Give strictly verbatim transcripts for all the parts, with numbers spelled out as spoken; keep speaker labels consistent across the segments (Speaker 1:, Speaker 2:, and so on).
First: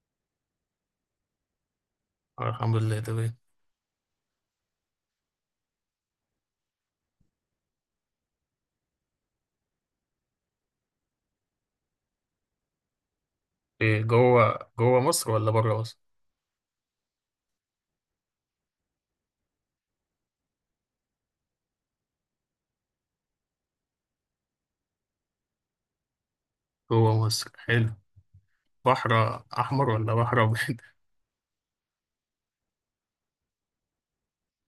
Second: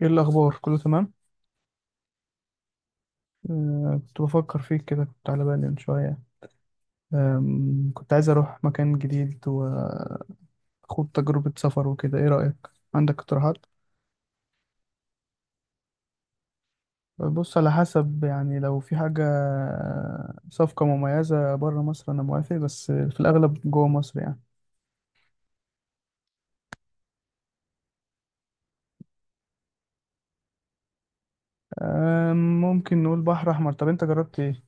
Speaker 1: ايه الاخبار؟ كله تمام؟
Speaker 2: آه، الحمد لله تمام.
Speaker 1: آه، كنت بفكر فيك كده، كنت على بالي من شويه. آم، كنت عايز اروح مكان جديد واخد تجربه سفر وكده. ايه رايك؟ عندك اقتراحات؟
Speaker 2: إيه جوه جوه مصر ولا بره مصر؟
Speaker 1: بص، على حسب يعني، لو في حاجه صفقه مميزه بره مصر انا موافق، بس في الاغلب جوه مصر يعني.
Speaker 2: جوه مصر حلو. بحر أحمر ولا بحر أبيض؟
Speaker 1: آم، ممكن نقول بحر احمر. طب انت جربت ايه؟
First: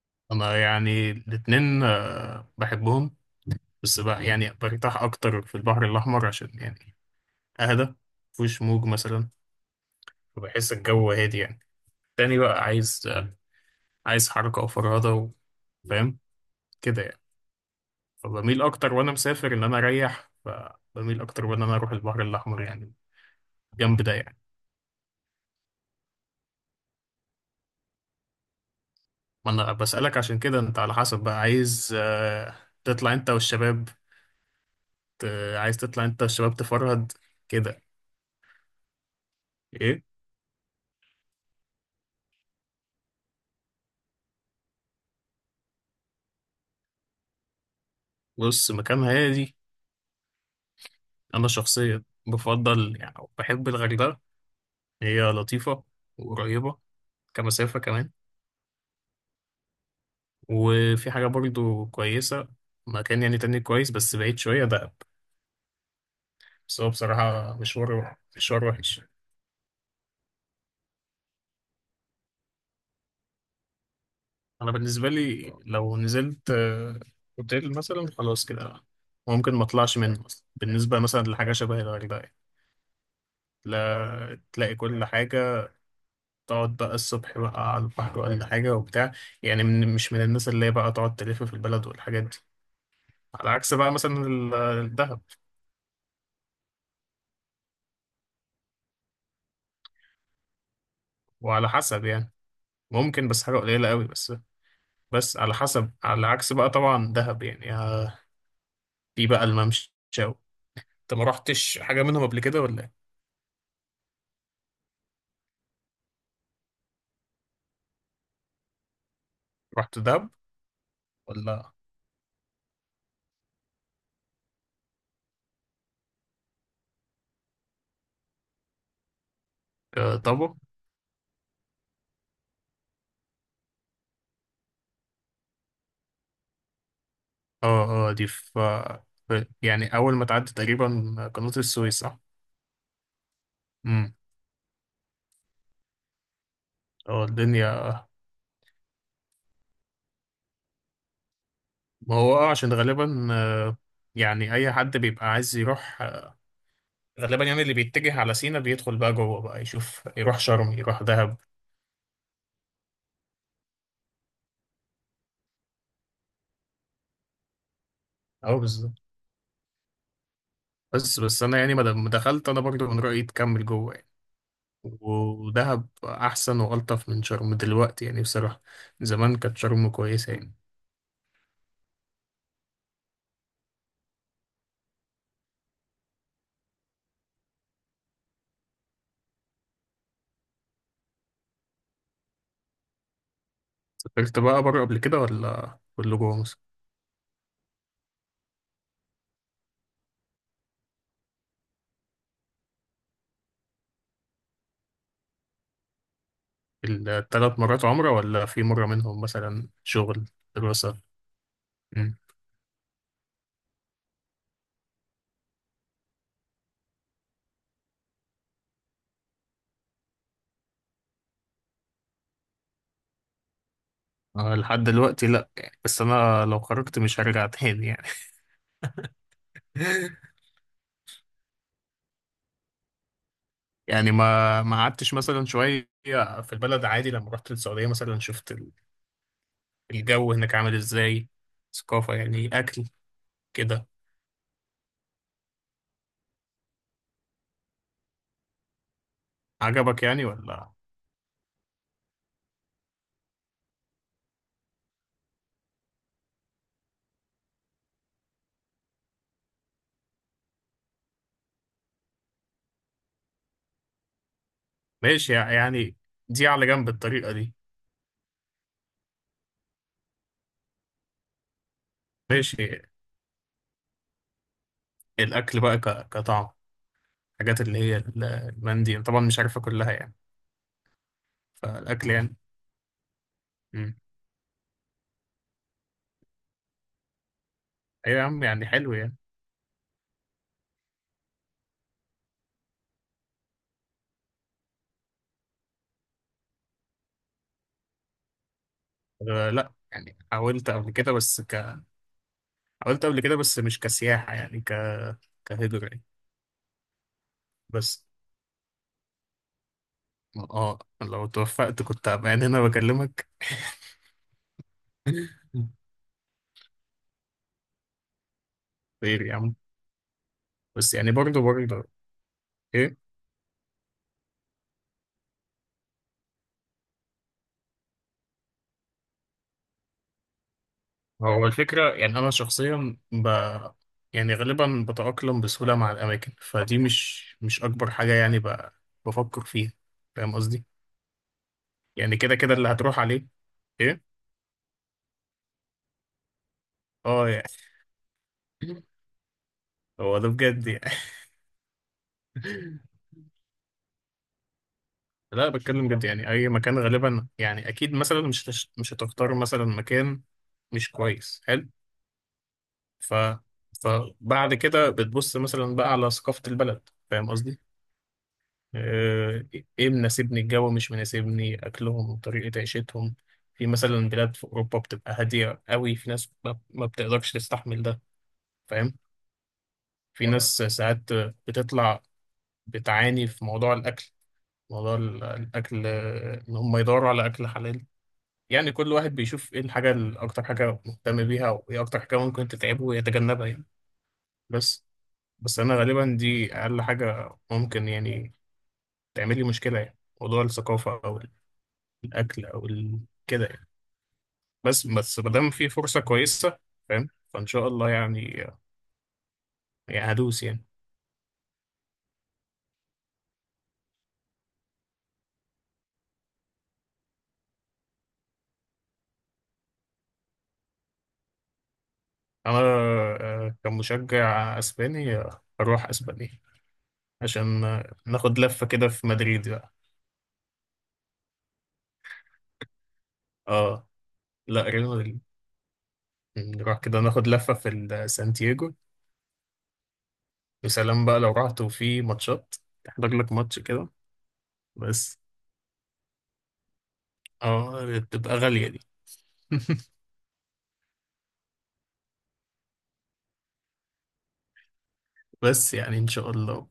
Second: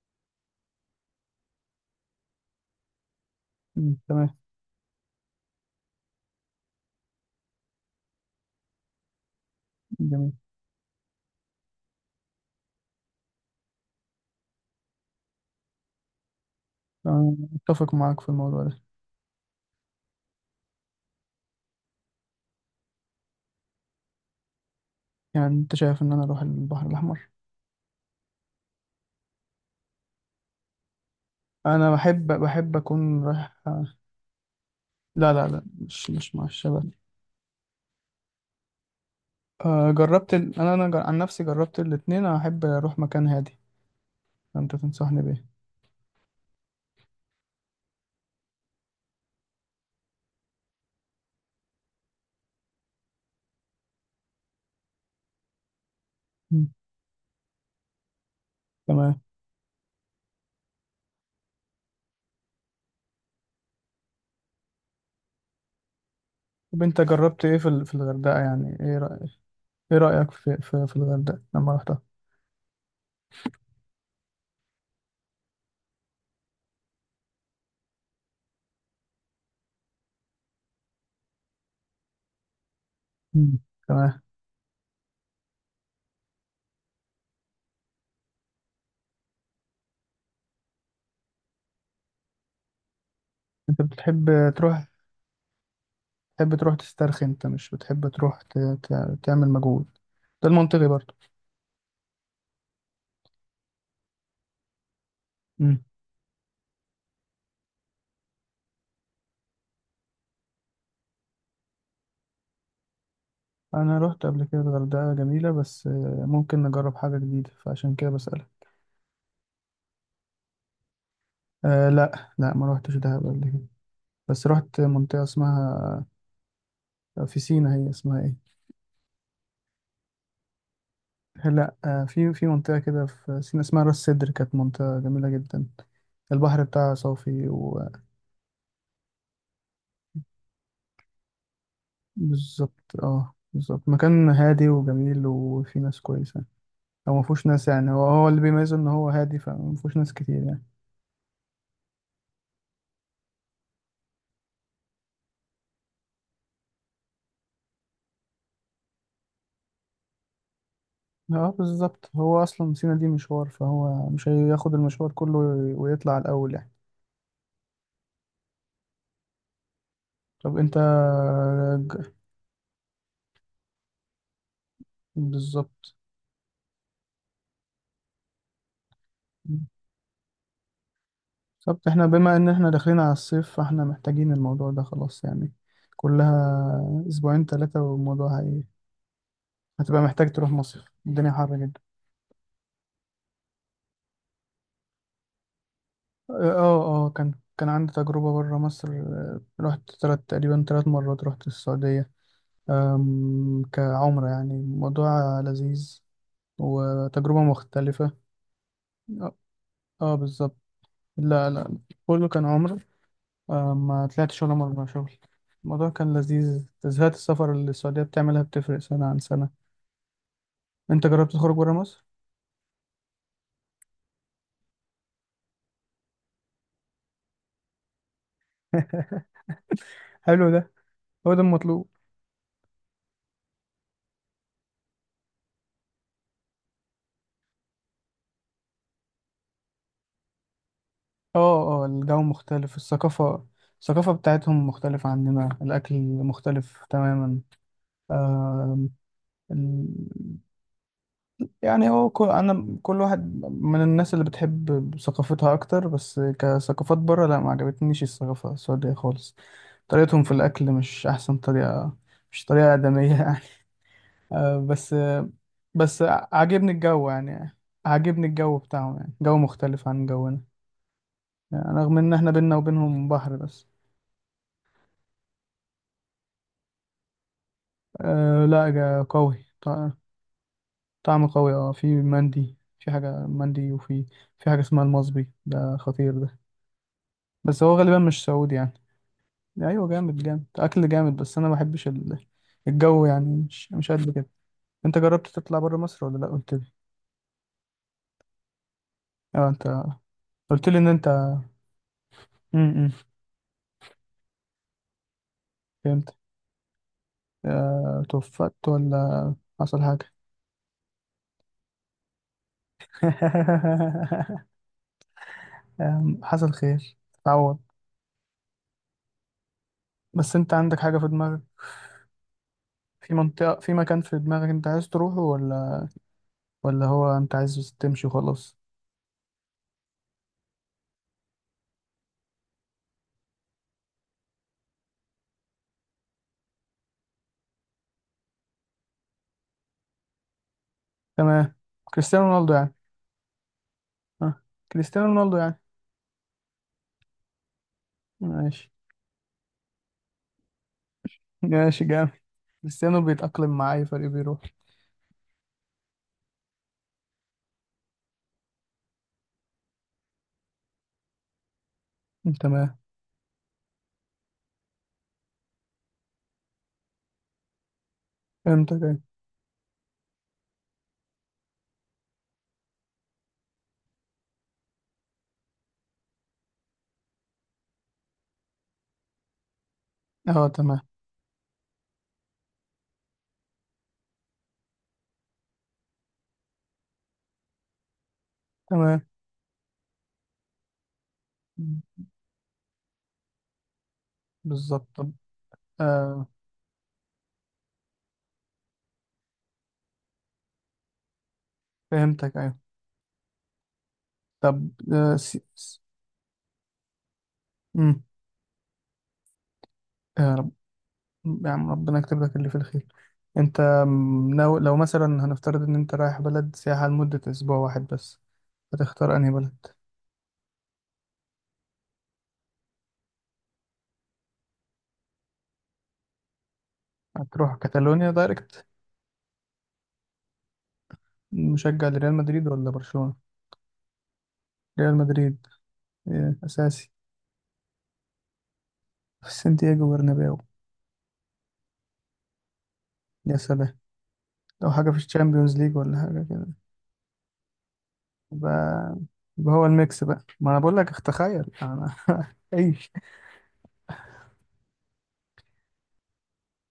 Speaker 2: أنا يعني الاتنين آه، بحبهم.
Speaker 1: مم،
Speaker 2: بس بقى
Speaker 1: تمام.
Speaker 2: يعني برتاح أكتر في البحر الأحمر عشان يعني أهدى، مفيهوش موج مثلا،
Speaker 1: جميل.
Speaker 2: فبحس الجو هادي يعني. تاني بقى عايز آه، عايز حركة وفرهدة و- فاهم كده يعني.
Speaker 1: أنا اتفق معاك في الموضوع
Speaker 2: فبميل
Speaker 1: ده.
Speaker 2: أكتر وأنا مسافر إن أنا أريح، فبميل أكتر وإن أنا أروح البحر الأحمر يعني، جنب ده يعني.
Speaker 1: يعني انت شايف ان انا اروح البحر الاحمر؟
Speaker 2: ما انا بسألك عشان كده انت على حسب بقى
Speaker 1: انا
Speaker 2: عايز
Speaker 1: بحب
Speaker 2: آه،
Speaker 1: بحب
Speaker 2: تطلع
Speaker 1: اكون
Speaker 2: انت
Speaker 1: رايح.
Speaker 2: والشباب.
Speaker 1: لا، لا،
Speaker 2: ت-
Speaker 1: لا،
Speaker 2: عايز تطلع
Speaker 1: مش
Speaker 2: انت
Speaker 1: مش مع
Speaker 2: والشباب
Speaker 1: الشباب.
Speaker 2: تفرهد كده.
Speaker 1: آه،
Speaker 2: ايه.
Speaker 1: جربت ال... انا انا جر... عن نفسي جربت الاتنين. انا احب اروح مكان هادي. فانت تنصحني بايه؟
Speaker 2: بص، مكان هادي. انا شخصيا بفضل يعني بحب الغردقة، هي لطيفة
Speaker 1: مم.
Speaker 2: وقريبة كمسافة كمان.
Speaker 1: تمام.
Speaker 2: وفي حاجة برضو كويسة، مكان يعني تاني كويس بس بعيد شوية، دهب، بس
Speaker 1: طب
Speaker 2: هو
Speaker 1: انت جربت
Speaker 2: بصراحة
Speaker 1: ايه في ال... في
Speaker 2: مشوار
Speaker 1: الغردقه
Speaker 2: مشوار
Speaker 1: يعني؟ ايه
Speaker 2: وحش.
Speaker 1: رأيك؟ ايه رأيك في في, في الغردقه لما رحتها؟
Speaker 2: انا بالنسبه لي لو نزلت آه، اوتيل مثلا، خلاص كده ممكن ما اطلعش منه اصلا، بالنسبه مثلا لحاجه شبه الغردقه يعني.
Speaker 1: مم. تمام.
Speaker 2: لا، تلاقي كل حاجه، تقعد بقى الصبح بقى على البحر ولا حاجه وبتاع. يعني من مش من الناس اللي هي بقى تقعد تلف في البلد والحاجات دي، على عكس
Speaker 1: انت
Speaker 2: بقى مثلا
Speaker 1: بتحب
Speaker 2: ال-
Speaker 1: تروح،
Speaker 2: الدهب.
Speaker 1: تحب تروح تسترخي، انت مش بتحب تروح ت... ت... تعمل مجهود؟ ده المنطقي برضه.
Speaker 2: وعلى حسب يعني، ممكن بس حاجه قليله قوي بس. بس على
Speaker 1: مم.
Speaker 2: حسب، على عكس بقى طبعا دهب يعني آه، في بقى الممشى. انت ما رحتش حاجه منهم قبل كده ولا إيه؟
Speaker 1: انا رحت قبل كده الغردقه جميله، بس آه، ممكن نجرب حاجه جديده فعشان كده بسألك.
Speaker 2: رحت دهب ولا؟
Speaker 1: آه، لا، لا، ما روحتش دهب قبل كده. بس رحت منطقة اسمها في سينا، هي اسمها ايه؟
Speaker 2: آه، طب.
Speaker 1: لا، آه، في في منطقة كده في سينا اسمها راس سدر. كانت منطقة جميلة جدا. البحر بتاعها صافي.
Speaker 2: اه، اه، دي في في- يعني أول ما تعدي تقريبا قناة السويس، صح؟
Speaker 1: وبالظبط، اه، بالظبط،
Speaker 2: امم.
Speaker 1: مكان هادي وجميل وفي ناس كويسة. او
Speaker 2: اه،
Speaker 1: مفهوش ناس يعني، هو
Speaker 2: الدنيا،
Speaker 1: هو اللي بيميزه ان هو هادي، فمفهوش ناس كتير يعني.
Speaker 2: ما هو اه عشان غالبا آه، يعني أي حد بيبقى عايز يروح آه، غالبا يعني اللي بيتجه على سينا بيدخل بقى جوه، بقى يشوف، يروح شرم يروح دهب.
Speaker 1: اه، بالظبط، هو اصلا سينا دي مشوار، فهو مش هياخد المشوار كله ويطلع الاول يعني.
Speaker 2: اه بالظبط.
Speaker 1: طب انت
Speaker 2: بس بس أنا يعني ما دام
Speaker 1: ج-
Speaker 2: دخلت أنا برضو من رأيي تكمل جوه يعني. ودهب
Speaker 1: بالظبط.
Speaker 2: أحسن وألطف من شرم دلوقتي يعني، بصراحة. زمان كانت شرم كويسة يعني.
Speaker 1: طب احنا بما ان احنا داخلين على الصيف، فاحنا محتاجين الموضوع ده خلاص يعني. كلها اسبوعين ثلاثة، والموضوع هي... هتبقى محتاج تروح مصيف. الدنيا حر جدا.
Speaker 2: سافرت بقى بره قبل كده ولا كله
Speaker 1: اه،
Speaker 2: جوه مصر؟
Speaker 1: اه، آه، كان كان عندي تجربة بره مصر. آه، رحت تلات تقريبا تلات مرات رحت السعودية. آم، كعمرة يعني، موضوع لذيذ وتجربة
Speaker 2: الثلاث مرات عمرة
Speaker 1: مختلفة.
Speaker 2: ولا في مرة منهم
Speaker 1: اه.
Speaker 2: مثلا
Speaker 1: آه،
Speaker 2: شغل؟
Speaker 1: بالظبط.
Speaker 2: دراسة؟
Speaker 1: لا، لا،
Speaker 2: مم.
Speaker 1: كله كان عمرة. آه، ما طلعتش ولا مرة شغل. الموضوع كان لذيذ. تزهقت السفر اللي السعودية بتعملها بتفرق سنة عن سنة. انت جربت تخرج برا مصر؟
Speaker 2: أنا لحد دلوقتي لأ يعني، بس أنا لو خرجت مش هرجع تاني يعني.
Speaker 1: حلو ده. هو ده المطلوب.
Speaker 2: يعني ما ما قعدتش مثلا شوية في البلد عادي لما رحت السعودية مثلا، شفت ال- الجو هناك عامل إزاي،
Speaker 1: اه، اه،
Speaker 2: ثقافة
Speaker 1: الجو
Speaker 2: يعني،
Speaker 1: مختلف،
Speaker 2: أكل
Speaker 1: الثقافة.
Speaker 2: كده.
Speaker 1: الثقافة بتاعتهم مختلفة عننا. الأكل مختلف تماما. آم، ال...
Speaker 2: عجبك يعني ولا؟
Speaker 1: يعني هو كل... أنا، كل واحد من الناس اللي بتحب ثقافتها أكتر، بس كثقافات برا لا، ما عجبتنيش الثقافة السعودية خالص. طريقتهم في الأكل مش أحسن طريقة. مش طريقة آدمية. آه، بس آه،
Speaker 2: ماشي يعني.
Speaker 1: بس
Speaker 2: دي على
Speaker 1: عاجبني
Speaker 2: جنب،
Speaker 1: الجو
Speaker 2: الطريقة دي.
Speaker 1: يعني. عاجبني الجو بتاعهم يعني، جو مختلف عن جونا. يعني رغم ان احنا بينا
Speaker 2: ماشي.
Speaker 1: وبينهم بحر بس.
Speaker 2: الأكل بقى ك- كطعم، الحاجات اللي هي ال-
Speaker 1: أه، لا،
Speaker 2: المندي،
Speaker 1: جا-
Speaker 2: أنا طبعا مش
Speaker 1: قوي،
Speaker 2: عارفها
Speaker 1: طع-
Speaker 2: كلها يعني.
Speaker 1: طعم قوي. اه، في
Speaker 2: فالأكل يعني.
Speaker 1: مندي، في حاجة مندي، وفي في حاجة اسمها المصبي ده، خطير ده. بس هو غالبا
Speaker 2: ايوه يا
Speaker 1: مش
Speaker 2: عم،
Speaker 1: سعودي
Speaker 2: يعني
Speaker 1: يعني.
Speaker 2: حلو يعني.
Speaker 1: ايوه، جامد جامد، اكل جامد، بس انا ما بحبش ال- الجو يعني، مش مش قد كده. انت جربت تطلع بره مصر، ولا لا؟ قلت لي. اه،
Speaker 2: آه،
Speaker 1: انت
Speaker 2: لا يعني
Speaker 1: قلت
Speaker 2: حاولت
Speaker 1: لي ان
Speaker 2: قبل
Speaker 1: انت
Speaker 2: كده بس ك
Speaker 1: امم
Speaker 2: حاولت قبل كده بس مش كسياحة يعني ك كهجرة يعني.
Speaker 1: آه،
Speaker 2: بس.
Speaker 1: توفقت ولا حصل حاجة؟
Speaker 2: اه لو توفقت كنت هبقى يعني هنا بكلمك.
Speaker 1: آم، حصل خير، تعوض.
Speaker 2: خير يا عم.
Speaker 1: بس انت عندك
Speaker 2: بس
Speaker 1: حاجة في
Speaker 2: يعني
Speaker 1: دماغك؟
Speaker 2: برضه برضه ايه؟
Speaker 1: في منطقة، في مكان في دماغك انت عايز تروحه، ولا ولا هو انت عايز تمشي وخلاص؟
Speaker 2: هو الفكرة يعني انا شخصيا ب يعني غالبا بتأقلم بسهولة مع الأماكن، فدي مش مش أكبر حاجة يعني ب... بفكر فيها. فاهم قصدي؟
Speaker 1: تمام.
Speaker 2: يعني
Speaker 1: كريستيانو
Speaker 2: كده
Speaker 1: رونالدو
Speaker 2: كده اللي
Speaker 1: يعني؟
Speaker 2: هتروح عليه. ايه؟
Speaker 1: اه، كريستيانو رونالدو يعني.
Speaker 2: اه يعني.
Speaker 1: ماشي.
Speaker 2: هو ده بجد يعني.
Speaker 1: ماشي، جامد. كريستيانو بيتأقلم مع أي فريق بيروح.
Speaker 2: لا بتكلم جد، يعني اي مكان غالبا يعني، اكيد مثلا مش هتش- مش هتختار مثلا مكان مش كويس حلو.
Speaker 1: تمام،
Speaker 2: ف فبعد كده بتبص مثلا بقى على ثقافة البلد، فاهم قصدي؟
Speaker 1: فهمتك، أيوة.
Speaker 2: آه، ايه مناسبني الجو، مش مناسبني اكلهم طريقة عيشتهم. في مثلا بلاد في اوروبا بتبقى هادية قوي، في ناس ما ما بتقدرش تستحمل ده، فاهم؟ في
Speaker 1: اه،
Speaker 2: ناس
Speaker 1: تمام.
Speaker 2: ساعات بتطلع بتعاني في موضوع الاكل، موضوع ال- الاكل آه، ان هم يدوروا على اكل حلال. يعني كل
Speaker 1: تمام،
Speaker 2: واحد بيشوف ايه الحاجة ال- اكتر حاجة مهتم بيها، وايه اكتر حاجة ممكن تتعبه ويتجنبها يعني. بس
Speaker 1: بالظبط. طب.
Speaker 2: بس انا غالبا
Speaker 1: آه
Speaker 2: دي اقل حاجة ممكن يعني تعمل لي مشكلة، يعني موضوع الثقافة او
Speaker 1: فهمتك،
Speaker 2: الاكل
Speaker 1: أيوة.
Speaker 2: او ال... كده يعني.
Speaker 1: طب.
Speaker 2: بس
Speaker 1: آه
Speaker 2: بس ما
Speaker 1: سي...
Speaker 2: دام في
Speaker 1: سي...
Speaker 2: فرصة كويسة فاهم، فان شاء الله
Speaker 1: مم.
Speaker 2: يعني، يعني هدوس
Speaker 1: آه،
Speaker 2: يعني.
Speaker 1: يا عم، ربنا يكتب لك اللي في الخير. انت م- لو لو مثلا هنفترض ان انت رايح بلد سياحة لمدة اسبوع واحد بس، هتختار انهي بلد؟
Speaker 2: انا آه، كمشجع اسباني آه، هروح اسبانيا،
Speaker 1: هتروح
Speaker 2: عشان آه،
Speaker 1: كاتالونيا
Speaker 2: ناخد
Speaker 1: دايركت؟
Speaker 2: لفة كده في مدريد بقى.
Speaker 1: مشجع لريال مدريد ولا برشلونة؟
Speaker 2: اه، لا، ريال
Speaker 1: ريال
Speaker 2: مدريد.
Speaker 1: مدريد. إيه،
Speaker 2: نروح
Speaker 1: اساسي.
Speaker 2: كده ناخد لفة في ال- سانتياغو،
Speaker 1: في سانتياغو برنابيو.
Speaker 2: وسلام بقى. لو رحت وفي ماتشات، تحضر لك
Speaker 1: يا
Speaker 2: ماتش
Speaker 1: سلام.
Speaker 2: كده.
Speaker 1: لو حاجة في
Speaker 2: بس
Speaker 1: الشامبيونز ليج ولا حاجة كده؟
Speaker 2: اه بتبقى غالية دي.
Speaker 1: يبقى يبقى هو الميكس بقى، ما انا بقول لك. تخيل انا! ايش؟
Speaker 2: بس يعني ان شاء الله.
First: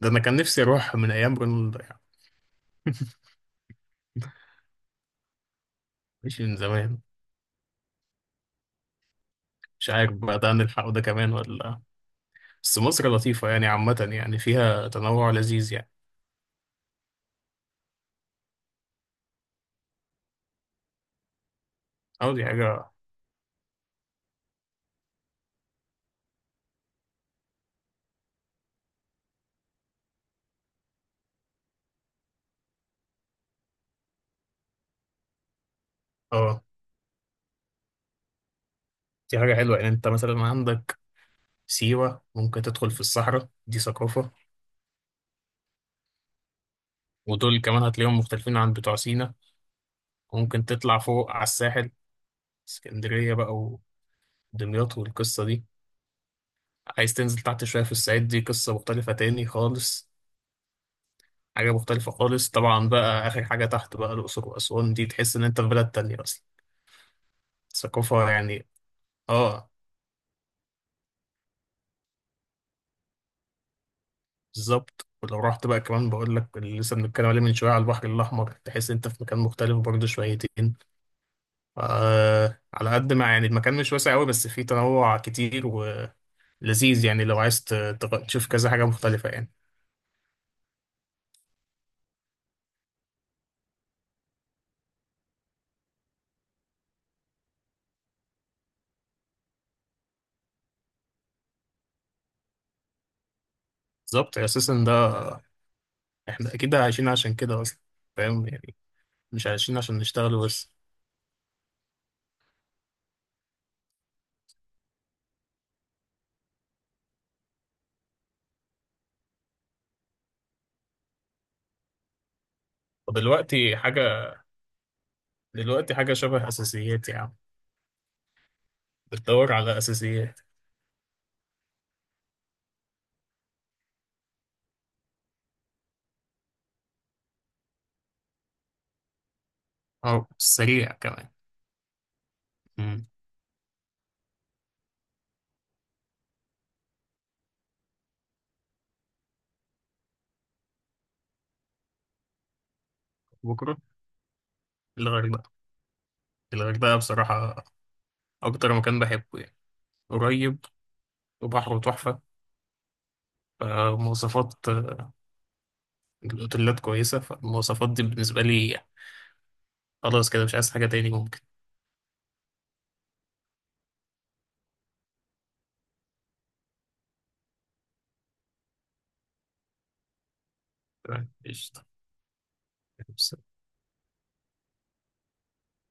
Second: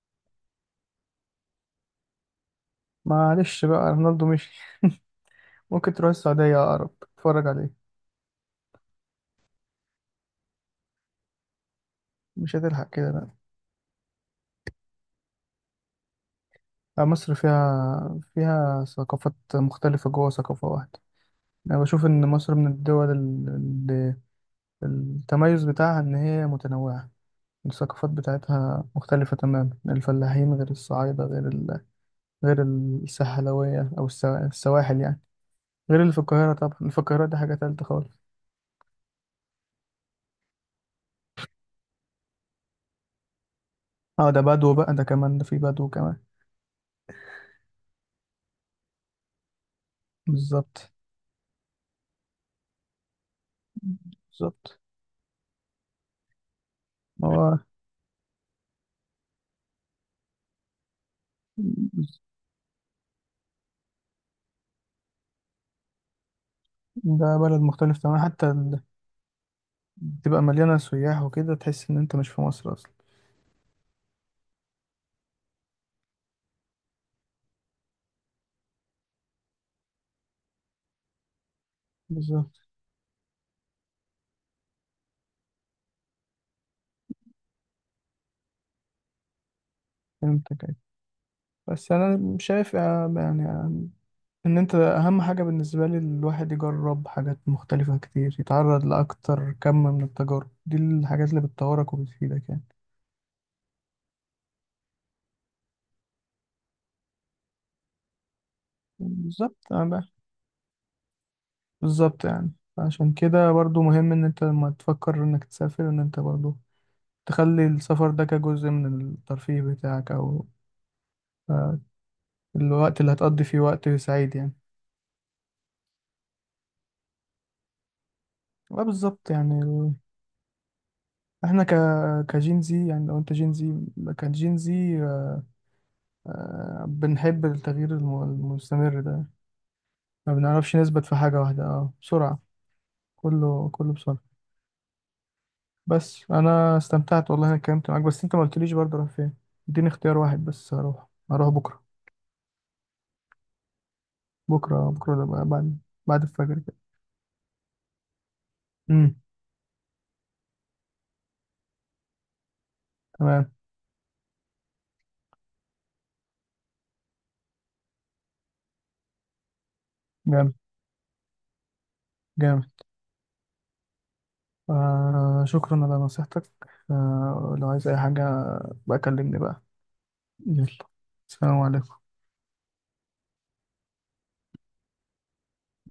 Speaker 2: ده انا كان نفسي اروح من ايام رونالدو يعني،
Speaker 1: معلش بقى رونالدو مشي. ممكن تروح
Speaker 2: مش من
Speaker 1: السعودية اقرب
Speaker 2: زمان.
Speaker 1: تتفرج عليه.
Speaker 2: مش عارف بقى ده هنلحقه ده كمان ولا لأ.
Speaker 1: مش
Speaker 2: بس
Speaker 1: هتلحق كده
Speaker 2: مصر
Speaker 1: بقى.
Speaker 2: لطيفة يعني عامة، يعني فيها تنوع لذيذ يعني.
Speaker 1: لا، مصر فيها فيها ثقافات مختلفة جوه ثقافة واحدة. أنا بشوف إن
Speaker 2: اه دي
Speaker 1: مصر من
Speaker 2: حاجة.
Speaker 1: الدول اللي التميز بتاعها إن هي متنوعة. الثقافات بتاعتها مختلفة تماما. الفلاحين غير الصعايدة غير ال... غير الساحلوية أو السوا- السواحل يعني. غير اللي في القاهرة
Speaker 2: اه
Speaker 1: طبعا، اللي في القاهرة دي حاجة تالتة خالص.
Speaker 2: دي حاجة حلوة يعني، انت مثلا عندك سيوة، ممكن تدخل في الصحراء، دي
Speaker 1: اه،
Speaker 2: ثقافة.
Speaker 1: ده بدو بقى ده كمان، ده في بدو كمان.
Speaker 2: ودول كمان هتلاقيهم مختلفين عن بتوع سينا. ممكن
Speaker 1: بالظبط.
Speaker 2: تطلع فوق على الساحل، اسكندرية بقى
Speaker 1: بالظبط،
Speaker 2: ودمياط والقصة دي. عايز تنزل
Speaker 1: هو
Speaker 2: تحت شوية في الصعيد، دي قصة مختلفة تاني خالص، حاجة مختلفة خالص. طبعا بقى آخر حاجة تحت بقى الأقصر وأسوان، دي تحس إن أنت في بلد تانية أصلا،
Speaker 1: ده بلد مختلف تماما
Speaker 2: الثقافة
Speaker 1: حتى
Speaker 2: يعني
Speaker 1: ال...
Speaker 2: آه
Speaker 1: تبقى مليانة سياح وكده تحس إن أنت مش في مصر أصلا.
Speaker 2: بالظبط. ولو رحت بقى كمان بقول لك اللي لسه بنتكلم عليه من شوية على البحر الأحمر، تحس أنت في مكان مختلف برضه شويتين.
Speaker 1: بالظبط.
Speaker 2: آه على قد ما يعني المكان مش واسع أوي، بس فيه تنوع كتير ولذيذ. يعني لو عايز ت- تغ- تشوف كذا حاجة مختلفة يعني.
Speaker 1: فهمتك أيوة. بس انا شايف آه، يعني آه، ان انت، اهم حاجه بالنسبه لي، الواحد يجرب حاجات مختلفه كتير، يتعرض لاكتر كم من التجارب، دي الحاجات اللي بتطورك وبتفيدك يعني.
Speaker 2: بالظبط، أساسا ده احنا اكيد عايشين عشان كده اصلا، فاهم يعني، مش
Speaker 1: بالظبط.
Speaker 2: عايشين
Speaker 1: آه،
Speaker 2: عشان
Speaker 1: بقى-
Speaker 2: نشتغل بس.
Speaker 1: بالظبط يعني. عشان كده برضو مهم ان انت لما تفكر انك تسافر ان انت برضو تخلي السفر ده كجزء من الترفيه بتاعك، او آه، الوقت اللي هتقضي فيه
Speaker 2: ودلوقتي
Speaker 1: وقت
Speaker 2: حاجة
Speaker 1: سعيد يعني.
Speaker 2: دلوقتي حاجة شبه اساسيات يا عم،
Speaker 1: آه، بالظبط
Speaker 2: بتدور
Speaker 1: يعني.
Speaker 2: على اساسيات.
Speaker 1: احنا ك كجين زي يعني، لو انت جين زي كجين زي، آه، بنحب التغيير الم- المستمر ده.
Speaker 2: اه
Speaker 1: ما بنعرفش
Speaker 2: سريع
Speaker 1: نثبت في
Speaker 2: كمان.
Speaker 1: حاجة واحدة، اه بسرعة.
Speaker 2: مم.
Speaker 1: كله كله بسرعة. بس انا استمتعت والله. انا اتكلمت معاك بس انت ما قلتليش، برضه رايح فين؟ اديني اختيار واحد بس. هروح هروح بكرة.
Speaker 2: بكرة؟
Speaker 1: بكرة، بكرة ده بقى
Speaker 2: الغردقة.
Speaker 1: بعد بعد الفجر كده.
Speaker 2: الغردقة بصراحة اكتر مكان
Speaker 1: امم
Speaker 2: بحبه يعني، قريب وبحره تحفة،
Speaker 1: تمام.
Speaker 2: فمواصفات الاوتيلات كويسة، فالمواصفات دي بالنسبة لي خلاص كده،
Speaker 1: جامد.
Speaker 2: مش عايز حاجة تاني ممكن.
Speaker 1: جامد. آه شكرا على نصيحتك. آه لو عايز اي حاجة بقى، كلمني بقى. يلا.
Speaker 2: تمام،
Speaker 1: سلام
Speaker 2: قشطة.
Speaker 1: عليكم.